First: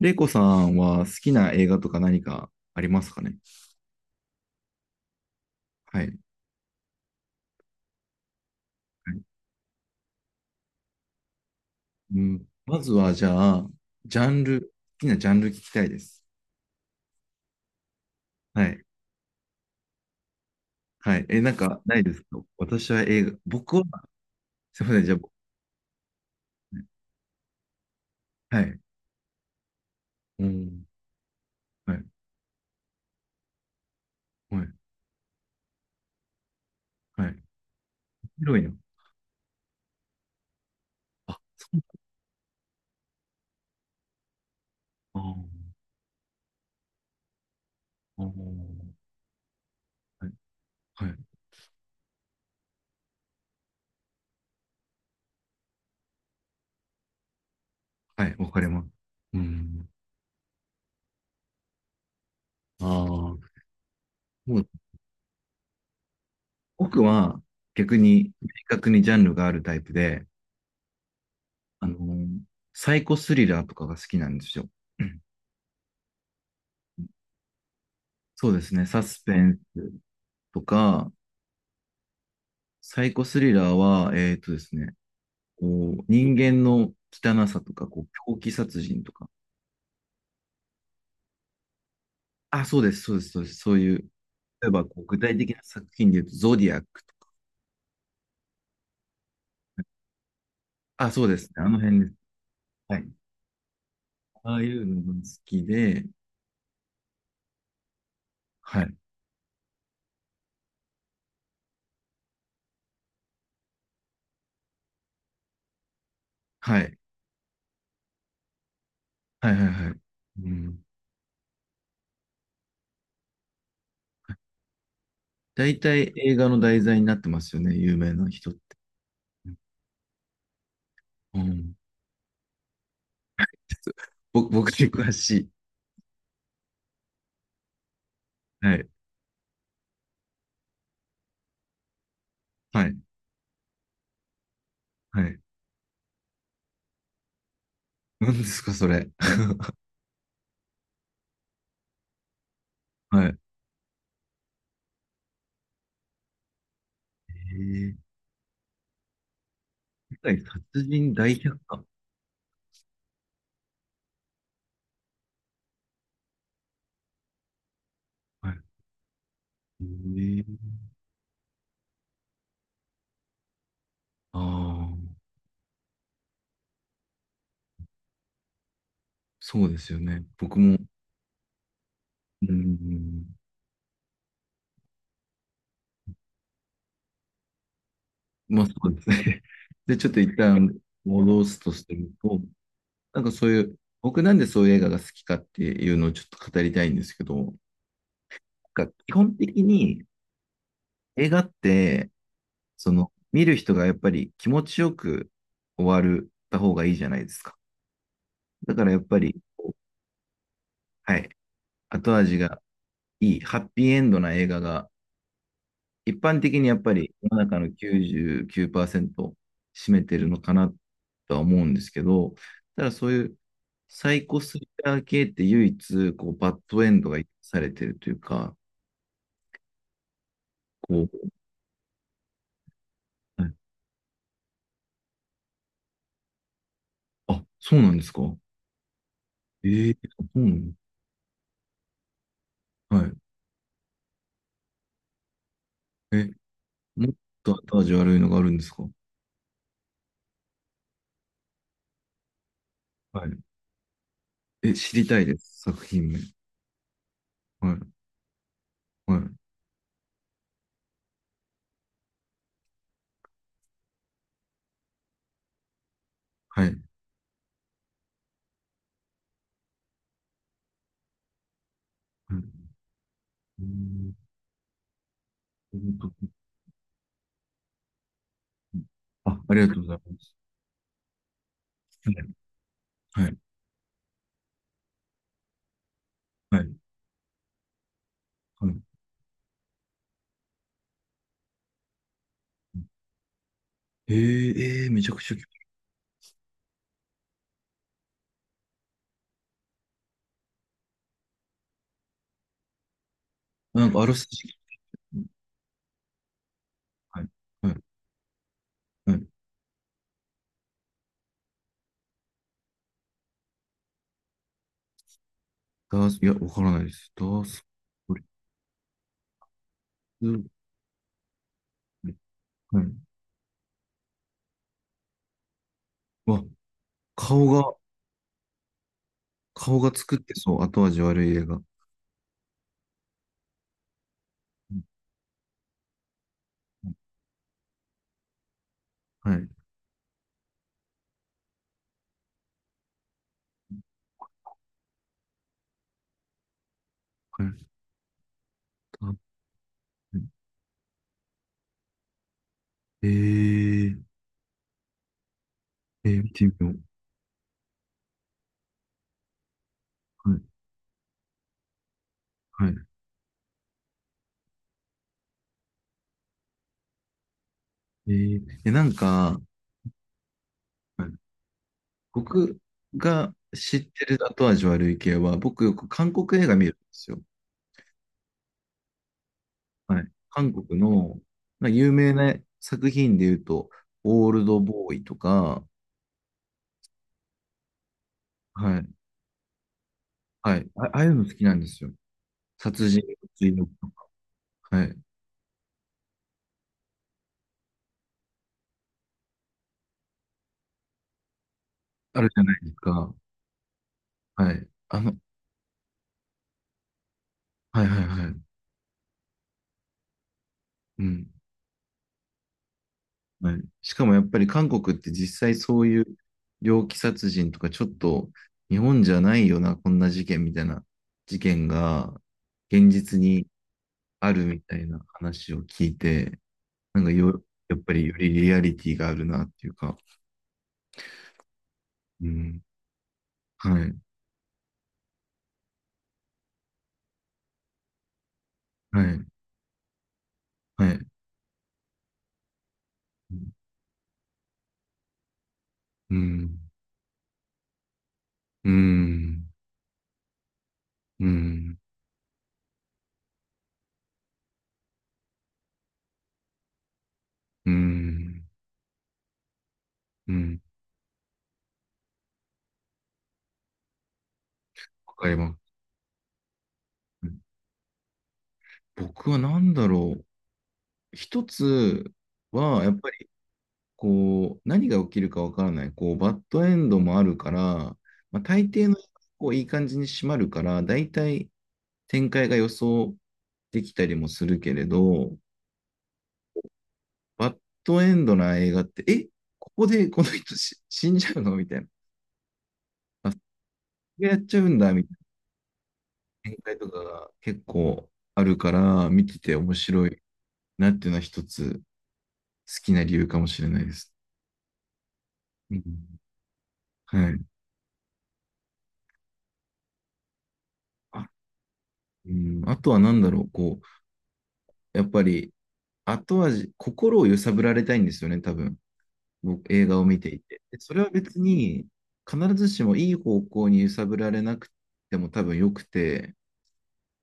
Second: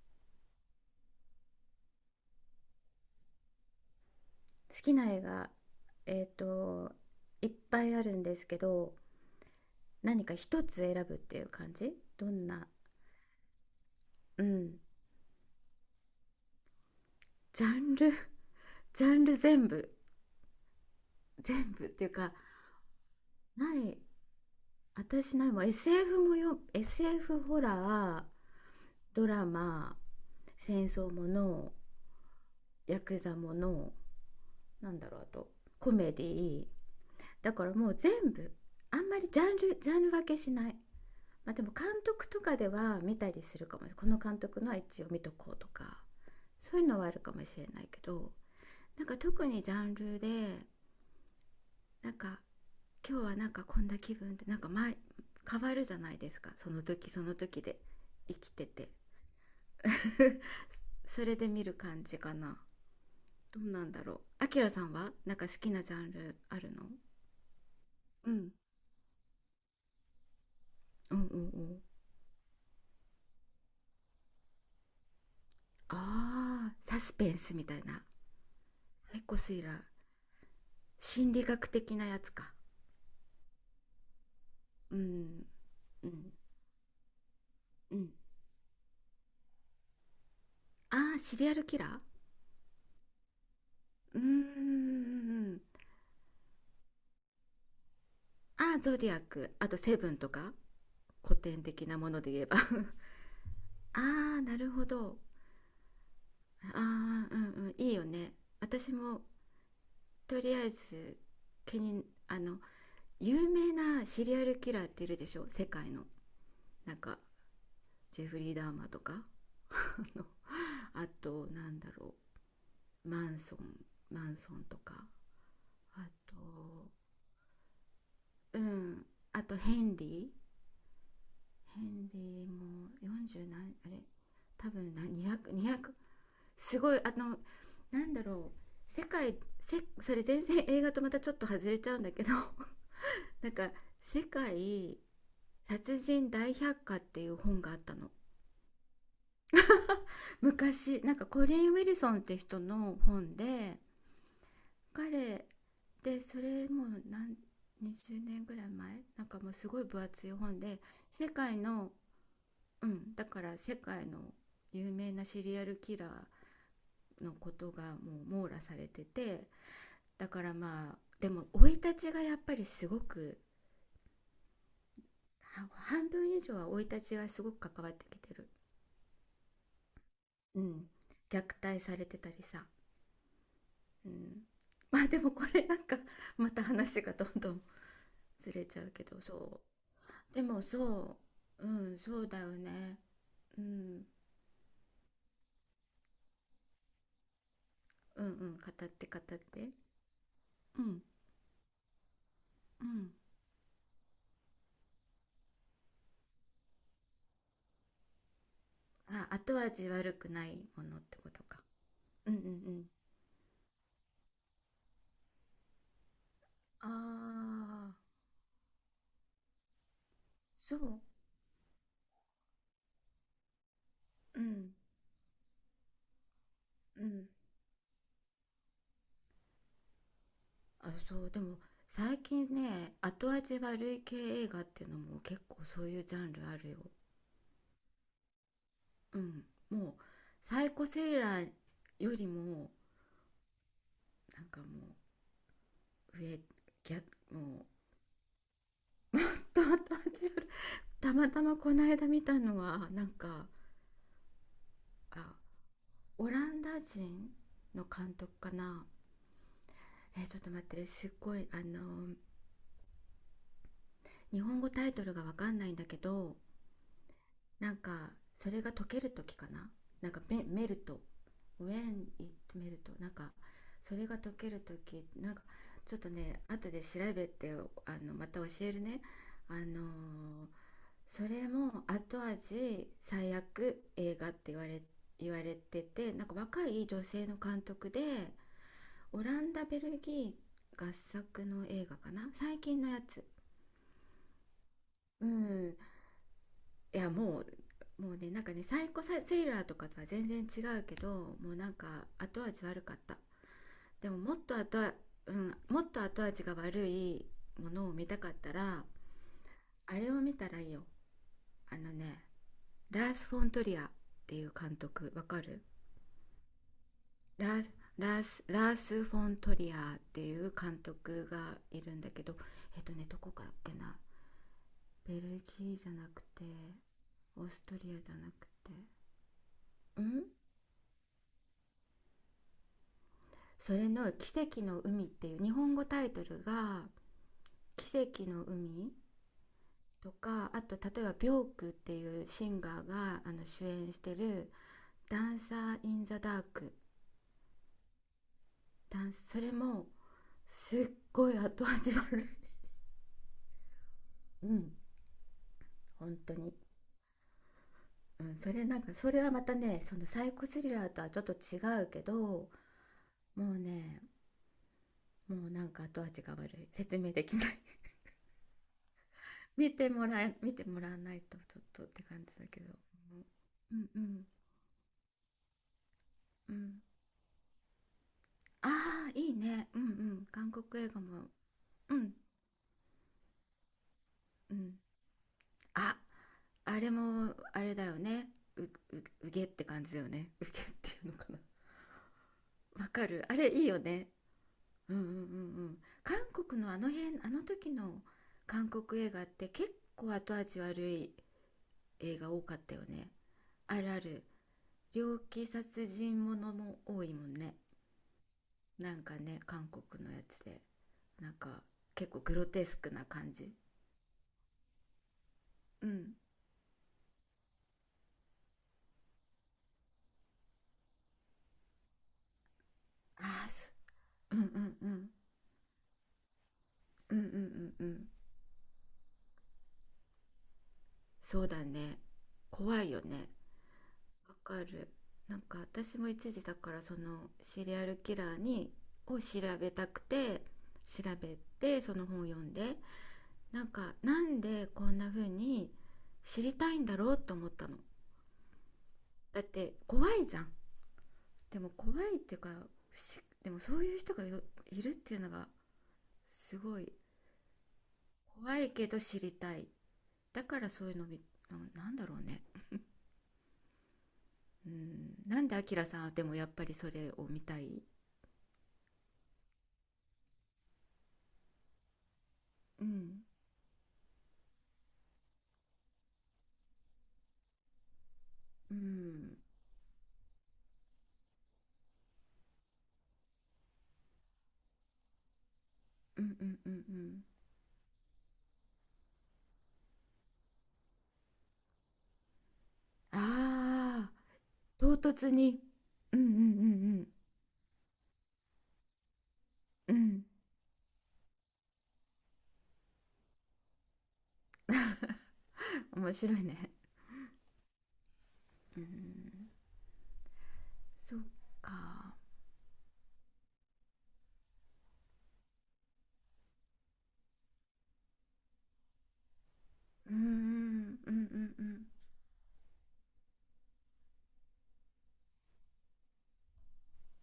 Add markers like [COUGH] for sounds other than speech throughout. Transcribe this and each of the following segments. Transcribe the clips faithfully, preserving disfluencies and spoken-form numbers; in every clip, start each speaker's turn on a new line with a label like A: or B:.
A: レイコさんは好きな映画とか何かありますかね？
B: 好きな映画、
A: はい。
B: えっ、と、いっぱいあるんですけど、
A: はい。
B: 何か一つ選ぶっていう感じ。
A: う
B: ど
A: ん、
B: んな、
A: まずは、じゃあ、ジャ
B: う
A: ンル、好
B: ん、
A: きなジャンル聞きたいです。
B: ジャンル。
A: はい。
B: [LAUGHS]、ジャンル全部、
A: はい。え、なん
B: 全
A: か、
B: 部っ
A: ない
B: ていう
A: です
B: か、
A: か？私は映画、
B: な
A: 僕は、
B: い、
A: すみません、じゃあ、僕
B: 私ないもん エスエフ もよ、エスエフ ホラー、
A: はい。
B: ドラマ、
A: う
B: 戦
A: ん。
B: 争もの、
A: はい。
B: ヤクザもの、
A: はい。
B: なんだろう、あと、コメディー
A: はい。
B: だからもう全部、
A: 広いな。
B: あんまりジャンル、ジャンル分けしない。
A: あ、
B: まあ、で
A: そ
B: も
A: うだ。
B: 監督とかでは見たりするかも。この監督のは一応
A: あ
B: 見と
A: ー
B: こうとか、そういうのはあるかもしれないけど、
A: あ。
B: なんか特にジャンル
A: は
B: で、
A: いはい。
B: なんか今日はなんかこんな気分ってなんか前変わるじゃないですか、その時その時で
A: は
B: 生
A: い。わ
B: き
A: かり
B: て
A: ます。
B: て。
A: う
B: [LAUGHS]
A: ん。
B: それで見る感じかな。
A: ああ。
B: どうなんだろう、あ
A: も
B: き
A: う、
B: らさんはなんか好きなジャンルあるの？
A: 僕は、逆
B: う
A: に、明
B: ん
A: 確にジャンルがあるタイプで、
B: うんうんうん
A: あの、サイコスリラーとかが好きなんですよ。[CLEARS THROAT] うん。
B: あーサスペンスみたいな。
A: そうですね、サス
B: 結
A: ペ
B: コス
A: ン
B: イラー、
A: スとか、
B: 心理学的なやつか。
A: サイコスリラーは、えっとですね、
B: うん
A: こう、
B: うん
A: 人間の汚さとか、
B: う
A: こ
B: ん
A: う、狂気殺人とか。
B: ああーシリアルキラー。
A: あ、そうです、そうです、そうです、そういう、
B: うー
A: 例えばこう具体的な
B: ん。
A: 作品で言うと、ゾディアックとか。
B: ああーゾディアック、あとセブンとか、
A: あ、そうで
B: 古
A: すね、
B: 典
A: あの
B: 的な
A: 辺で
B: も
A: す。
B: ので言えば。 [LAUGHS] あ
A: はい。
B: あー
A: あ
B: な
A: あい
B: るほ
A: うの
B: ど。
A: が好きで、
B: ああー、うんうん、いいよね。
A: は
B: 私
A: い、
B: もとりあえず、気にあの、有名なシリアルキラーっているでしょ、世界の。
A: は
B: なん
A: い、
B: かジェフリー・ダーマーとか。 [LAUGHS]
A: はい、はい、はい。
B: あの、
A: うん。
B: あとなんだろう、マンソンマンソンとか。
A: 大
B: あ
A: 体
B: と、
A: 映画の題材になってますよね、有名な人っ
B: う
A: て。
B: ん、あとヘンリ、
A: うん。
B: ヘンリーもよんじゅう何あれ、
A: ぼ僕
B: 多
A: に
B: 分な
A: 詳しい。
B: 200200すごいあの、なんだろう、
A: はい。
B: 世界、せそれ全然映画とまたちょっと外れちゃうんだけど、
A: はい。
B: [LAUGHS] なんか「世界
A: はい。
B: 殺人大百科」っていう本があったの。
A: 何ですか、それ。[LAUGHS]
B: 昔なんかコリン・ウィルソンって人の
A: はい。
B: 本で、彼で、それもう何、
A: えー
B: にじゅうねんぐらい前、なんかもうすごい分
A: 世
B: 厚い
A: 界
B: 本
A: 殺
B: で、
A: 人大
B: 世
A: 百
B: 界
A: 科。
B: の、うん、だから世界の有名なシリアルキラーのことがもう網
A: はい。
B: 羅されてて、
A: え
B: だか
A: ー
B: らまあでも生い立ちがやっぱりすごく、
A: ああ、
B: 半分以上は生い立ちがすごく関わってきてる、
A: そうですよね。僕
B: う
A: も、
B: ん、虐待されてたり
A: う
B: さ、
A: ん、
B: うん、まあでもこれなんか、また話がどんどんず
A: ま
B: れ
A: あそ
B: ちゃう
A: うで
B: け
A: す
B: ど、
A: ね。
B: そ
A: [LAUGHS] で、ちょっと
B: う
A: 一
B: でも
A: 旦
B: そ
A: 戻す
B: う、
A: とす
B: うん、
A: る
B: そうだ
A: と、
B: よね、
A: なんかそうい
B: う
A: う、
B: ん、
A: 僕なんでそういう映画が好きかっていうのをちょっと語りたいんですけど、なん
B: うんうん、語
A: か
B: って
A: 基
B: 語
A: 本
B: っ
A: 的
B: て。
A: に
B: うん
A: 映画って、
B: う
A: その、
B: ん。
A: 見る人がやっぱり気持ちよく終わるた方がいいじゃないですか。だからやっぱ
B: あ、
A: り、
B: 後味悪くないものっ
A: は
B: て
A: い。
B: ことか。
A: 後
B: うん
A: 味
B: うんう
A: が
B: ん。
A: いい、ハッピーエンドな映画が、一般的にやっ
B: あ
A: ぱり世の中の
B: あ、
A: きゅうじゅうきゅうパーセント占めてるのかな
B: そう、
A: とは思うんですけど、ただそういうサイコ
B: う
A: スリ
B: ん、
A: ラー系って唯一、こう、バッドエン
B: う
A: ドが許
B: ん。
A: されてるというか、
B: あ、
A: こう、
B: そう、でも最近ね、後
A: はい。
B: 味悪い系映画っていうのも結構そういうジャンルあるよ。
A: あ、そうなんですか？
B: うん。も
A: え
B: う、
A: え、そうな
B: サイ
A: の？
B: コスリラーよりも、
A: はい。
B: なんかもう、
A: え、
B: 上、ギャ、
A: もっと
B: も
A: 後味悪いのがあるんですか？
B: う、と後味悪い。たまたまこの間見たのは、なん
A: はい。
B: か、
A: え、知りたい
B: あ、
A: です、作品名。
B: オランダ人
A: はい、
B: の監督かな。
A: はい、
B: え、ちょっと待って、すっごい、あの、日本語タイトルがわかんないんだけど、
A: はい。はい。
B: なんかそれが解ける時かな、なんかメメルト、 When it メルト、なんか
A: う
B: それ
A: ん。
B: が解ける時、なんかちょっとね後で調べて、あのまた教えるね。
A: あ、あ
B: あ
A: り
B: の
A: がとうございます。
B: ー、それも
A: は
B: 後
A: い。
B: 味最悪映画って言われ言われてて、なんか
A: は
B: 若
A: い。
B: い女性の監督で、
A: はい。
B: オランダベルギー合作の映画かな、最近のやつ。
A: ええ、えーめちゃく
B: う
A: ちゃ興
B: ん、いやもうもうね、なんかね、サイコスリラーとかとは全然違うけど、もうなんか後味悪かった。
A: 味、なんかあ
B: で
A: ら
B: も
A: す
B: もっ
A: じ、
B: と後、うん、もっと後味が悪
A: は
B: い
A: い。
B: も
A: はい。
B: のを見たかったら、
A: はい。
B: あれを見たらいいよ。あのね、ラース・フォントリアっていう監督わかる？
A: ダース、いや、わからないです。ダー
B: ラー
A: ス、
B: ス、
A: ト
B: ラ
A: リ
B: ース・ラースフォントリアっていう
A: ス、
B: 監督がいるんだけど、
A: は
B: えっと
A: い。
B: ね、どこかっけな、ベルギーじゃなく
A: わ、
B: て、オ
A: 顔
B: ースト
A: が、
B: リアじゃなくて、
A: 顔が作って
B: ん、
A: そう、後味悪い映画。う
B: それの「奇跡の
A: ん。
B: 海」っていう日本語タイトルが、「奇跡の海」
A: はい。
B: とか、あと例えばビョークっていうシンガーがあの主演してる「ダンサー・イン・ザ・ダーク」、
A: はい。
B: ダ
A: あ
B: ンス、それもすっごい後味悪い。
A: えー、
B: [LAUGHS] うん、
A: え
B: 本
A: ー、見
B: 当
A: てみ
B: に、
A: よ
B: うん、それなんか、それはまたね、そのサ
A: う。
B: イ
A: は
B: コ
A: い。
B: スリラーとはちょっと違うけど、
A: はい。
B: もうね、もうなんか後味が悪い、説明できない。
A: えー、え、なんか、
B: [LAUGHS] 見てもらえ見てもらわ
A: は
B: な
A: い。
B: いとちょっとって感じだ
A: 僕
B: けど、
A: が
B: う
A: 知
B: ん、
A: っ
B: うん
A: て
B: う
A: る
B: ん
A: 後味悪い系は、僕よく韓国映
B: う
A: 画見るんで
B: ん。
A: すよ。
B: ああ、いいね。うんう
A: はい。
B: ん。韓
A: 韓国
B: 国映画
A: の、
B: も。
A: まあ、有
B: う
A: 名
B: ん
A: な作品で言うと、オール
B: う
A: ド
B: ん。
A: ボーイとか、
B: あ、あれも、あれだよね。う、う、
A: はい。
B: うげって感じだよね。[LAUGHS] うげっ
A: はい。あ、
B: て
A: あ
B: い
A: あい
B: うの
A: うの
B: か
A: 好
B: な。
A: きなんですよ。
B: わ
A: 殺人
B: か
A: の
B: る。あれ
A: 追
B: いい
A: 憶
B: よ
A: と
B: ね。
A: か。は
B: う
A: い。
B: んうんうんうん。韓国のあの辺、あの時の韓国映画って結構後味悪い映
A: ある
B: 画
A: じ
B: 多
A: ゃな
B: か
A: い
B: っ
A: です
B: たよね。
A: か。
B: あるある。
A: はい。あの、
B: 猟奇殺人ものも多いもんね、
A: はいはいはい。
B: なんかね、韓国のやつで。
A: うん。
B: なんか結構グロテスクな感じ。
A: はい。しかもやっぱり韓国って実際そう
B: う
A: い
B: ん、
A: う猟奇殺人とかちょっと日本じゃないよな、こんな事件みたいな事件が現実
B: あ
A: に
B: あす、
A: あ
B: うんう
A: るみた
B: ん
A: い
B: う
A: な
B: ん
A: 話を聞いて、なんか
B: うんうんう
A: よ、
B: ん
A: やっ
B: う
A: ぱり
B: ん、
A: よりリアリティがあるなっていうか、
B: そうだね、
A: うん、
B: 怖いよね、
A: はい、
B: わかる。なんか私も一時だから、そのシリアルキラーに
A: は
B: を
A: い、
B: 調べたくて、
A: は
B: 調
A: い、
B: べて、その本を読んで、
A: うん、
B: なんかなんでこんな風に
A: う
B: 知り
A: ん、
B: たいんだろうと思ったの。
A: う
B: だっ
A: ん、
B: て怖いじゃん、でも怖いっていうか不思、でもそういう人がよ、いるっていうのがすごい、
A: うん、
B: 怖いけど知りたい。
A: う
B: だ
A: ん、
B: からそういうのみ、な、なんだろうね。う
A: わ
B: ん、
A: かり
B: なん
A: ま
B: でアキ
A: す。
B: ラさんはでもやっぱりそれを見たい？
A: 僕は何だろう。一つは、
B: う
A: やっぱ
B: ん
A: りこう、何が起きるかわからない。こう、バッドエンドもあるから、まあ、大
B: う
A: 抵の
B: ん
A: こういい感じに締まるから、大体展開が予想できたりもするけれど、
B: うんうんうんうん、
A: バッドエンドな映画って、え、ここでこの人し死んじゃうのみたいな。こ
B: ああ
A: れやっちゃうん
B: ー
A: だ
B: 唐
A: みたいな
B: 突に、うんうん
A: 展開とかが結構あるから、見てて面
B: うんうん
A: 白
B: う
A: い
B: ん。
A: なっていうのは一つ好きな理由かもしれないです。う
B: [LAUGHS] 面
A: ん、
B: 白いね。
A: はい。
B: うん、そっ
A: あ、
B: か。
A: うん、あとは何だろう、こう、やっぱり後味、心を揺さぶられたいんですよね、多分。僕、映画を
B: うんう
A: 見ていて。でそ
B: ん
A: れは
B: う
A: 別
B: んう
A: に
B: ん
A: 必ずしもいい方向に揺さぶられなくても多分良くて、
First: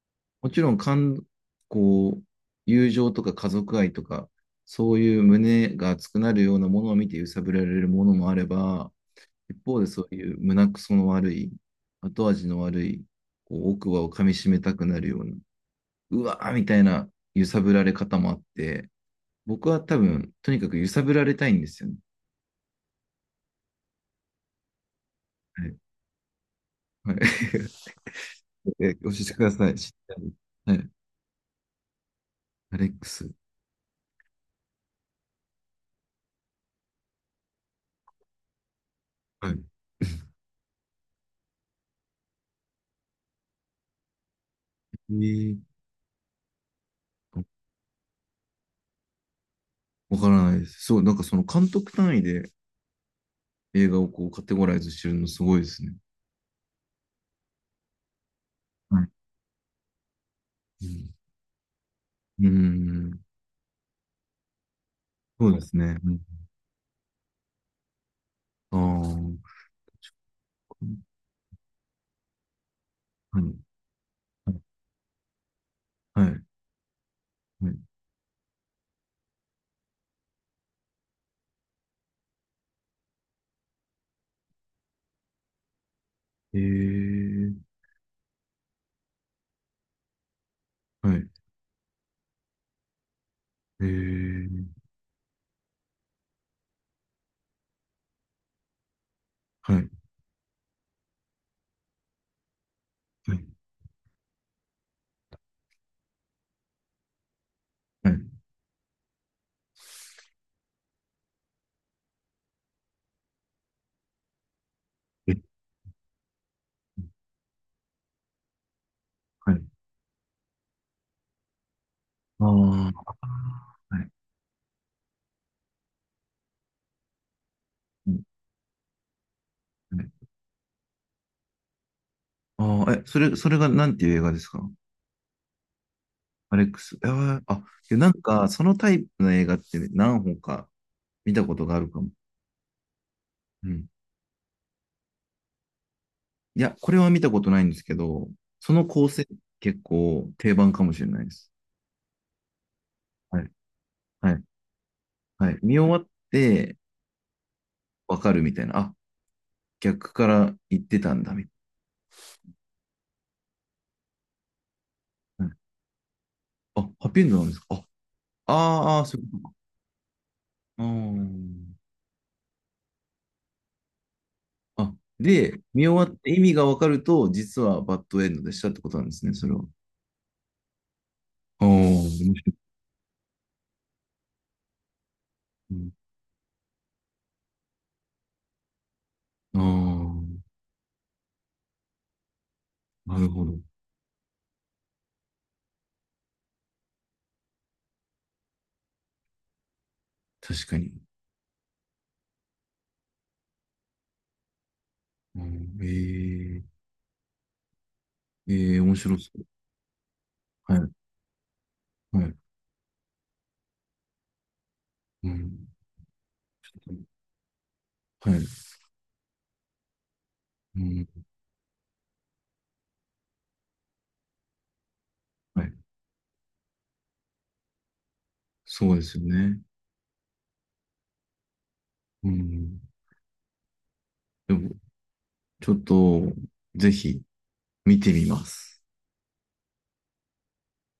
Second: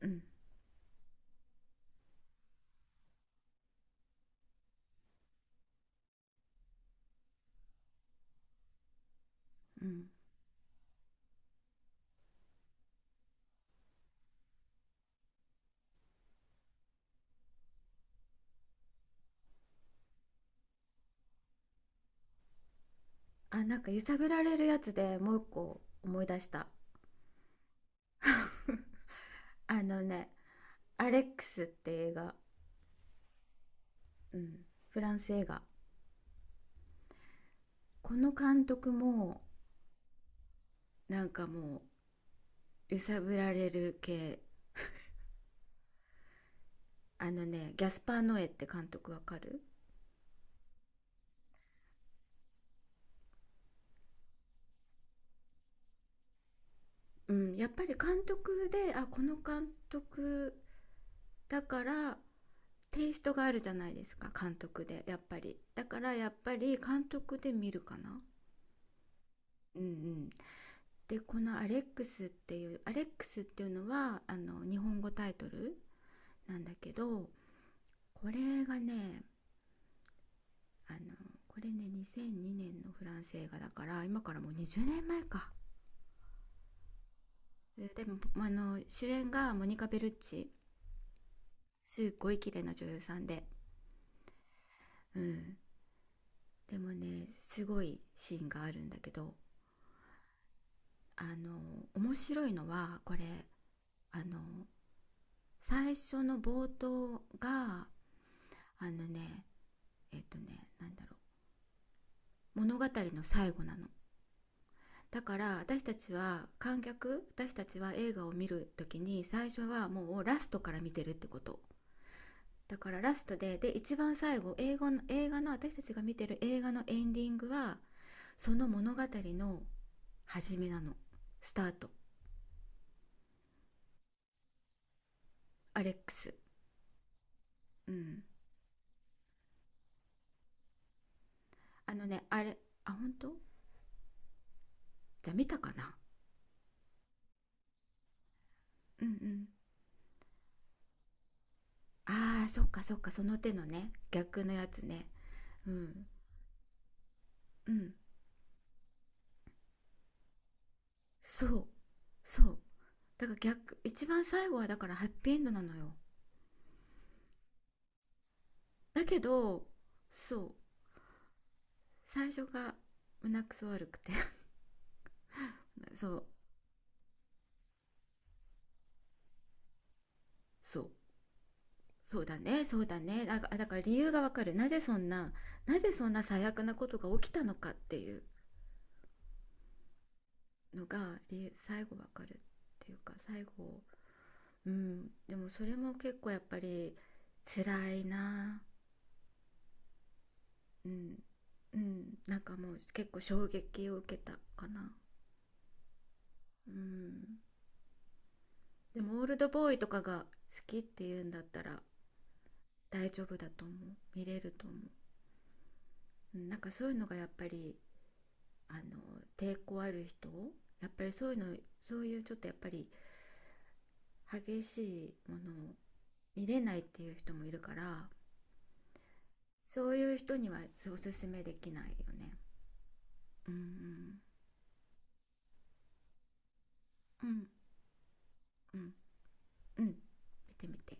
B: うん
A: もちろん、感、こう、友情とか家族愛とか、そういう胸が熱くなるようなものを見て揺さぶられるものもあれば、一方
B: う
A: で
B: ん。
A: そういう胸くその悪い、後味の悪い、こう奥歯を噛み締めたくなるような、うわーみたいな揺さぶられ方もあって、僕は多分、とにかく揺さぶられたいんですよね。
B: あ、なんか揺さぶられるやつでもう一
A: はい。
B: 個思い出した。
A: はい、[LAUGHS] え、
B: [LAUGHS]
A: 教えてください。
B: あ
A: 知っ
B: の
A: て
B: ね
A: る？はい。
B: 「アレックス」って映画、
A: アレックス。
B: うん、フランス映画、この監督も
A: はい。
B: なんかもう揺さぶられる系。
A: えー
B: あのね、ギャスパー・ノエって監督わかる？
A: わからないです。そう、なんかその監督単位で映画をこうカテゴライズしてるのすごいですね。
B: うん、やっぱり監督で、
A: は
B: あ
A: い。
B: この監督だから、
A: うん。う
B: テイス
A: ん。
B: トがあるじゃないですか、監督で、やっぱ
A: そう
B: り
A: です
B: だ
A: ね。
B: か
A: う
B: ら
A: ん、
B: やっぱり監督で見るかな。
A: ああ。
B: うんうん。で、この「アレックス」っていう、「アレックス」
A: は
B: っ
A: い。
B: ていうのはあの日本語タイトル
A: はい。
B: なんだけど、
A: はい。
B: これがね、あの、これねにせんにねんのフランス映画だから、今からもうにじゅうねんまえか。
A: ええ。
B: でもあの主演がモニカ・ベルッチ、
A: はい。
B: すっごい綺麗な女優さんで、
A: ええ。
B: うん、でもねすごいシーンがあるんだけど、
A: はい。
B: あの、面白いのはこれ、
A: はい。
B: あの、最初の冒頭が、
A: はい。
B: あのね、えっとね、なんだろう、物語の最後なの。だか
A: え。
B: ら私たちは観客、私たちは映画を見るときに最
A: は
B: 初
A: い。
B: はもうラストから見てるってこと。
A: あ
B: だからラストで、で
A: あ。
B: 一
A: はい。
B: 番最後、英語の映画の、私たちが見てる映画のエンディングは、
A: うん。
B: その物語の
A: はい。
B: 始めなの、スタート。
A: ああ、え、それ、それがなんていう映画ですか？
B: アレックス。
A: アレックス。えーあ、い
B: う
A: や、なん
B: ん、
A: か、そのタイプの映画って何本か見たことがある
B: あ
A: か
B: の
A: も。
B: ね、あれ、あ本当、
A: うん。
B: じゃあ見たかな。
A: いや、これは見たことないんですけど、その
B: う
A: 構
B: んう
A: 成
B: ん、
A: 結構定番かもしれないです。
B: あーそっかそっか、その
A: はい。
B: 手のね、
A: はい。
B: 逆のやつね。
A: はい。
B: う
A: 見終わ
B: ん
A: って
B: うん、
A: わかるみたいな。あ、逆から言ってたんだみ
B: そ
A: たい
B: うそうだから逆、一番最後はだからハッピーエン
A: な。は
B: ド
A: い。
B: なのよ。
A: あ、ハッピーエンドなんですか？あ、あーあー、
B: だ
A: そう
B: け
A: いうことか。
B: ど、そう、
A: うーん。
B: 最初が胸くそ悪くて。
A: あ、で、見
B: [LAUGHS] そ
A: 終わっ
B: う
A: て意味がわかると、実はバッドエンドでしたってことなんですね、それは。
B: そう
A: ああ、
B: そう
A: 面
B: だ
A: 白
B: ね、
A: い。
B: そうだね。だから、だから理由がわかる。なぜそんな、
A: う
B: なぜ
A: ん。
B: そんな最悪なことが起きたのかっていう
A: あ
B: のが、理由最後わかるっていう
A: あ、
B: か、
A: なるほ
B: 最
A: ど。
B: 後、うん。でもそれも結構やっぱり辛いな。
A: 確か
B: う
A: に。
B: ん。うん。なんかもう結構衝撃を受けたかな。
A: うん、え
B: う
A: え。
B: ん。
A: ええ面
B: で
A: 白
B: もオー
A: そ
B: ル
A: う。
B: ドボーイとかが好
A: は
B: きっ
A: い。
B: ていうんだったら
A: はい。
B: 大丈夫だと思う。見れると思う。
A: うん。
B: うん、なんかそういうのがやっぱり、
A: はい。
B: あの抵抗ある人、
A: う
B: やっぱ
A: ん、
B: りそういうの、そういうちょっとやっぱり激しいもの
A: はい。
B: を見れないっていう人もいるから、
A: そうですよね。
B: そういう人にはおすすめできないよ
A: う
B: ね。
A: ん。
B: うんうん
A: でも、ちょっと、ぜひ
B: うん
A: 見てみま
B: う
A: す。
B: んうん。見てみて。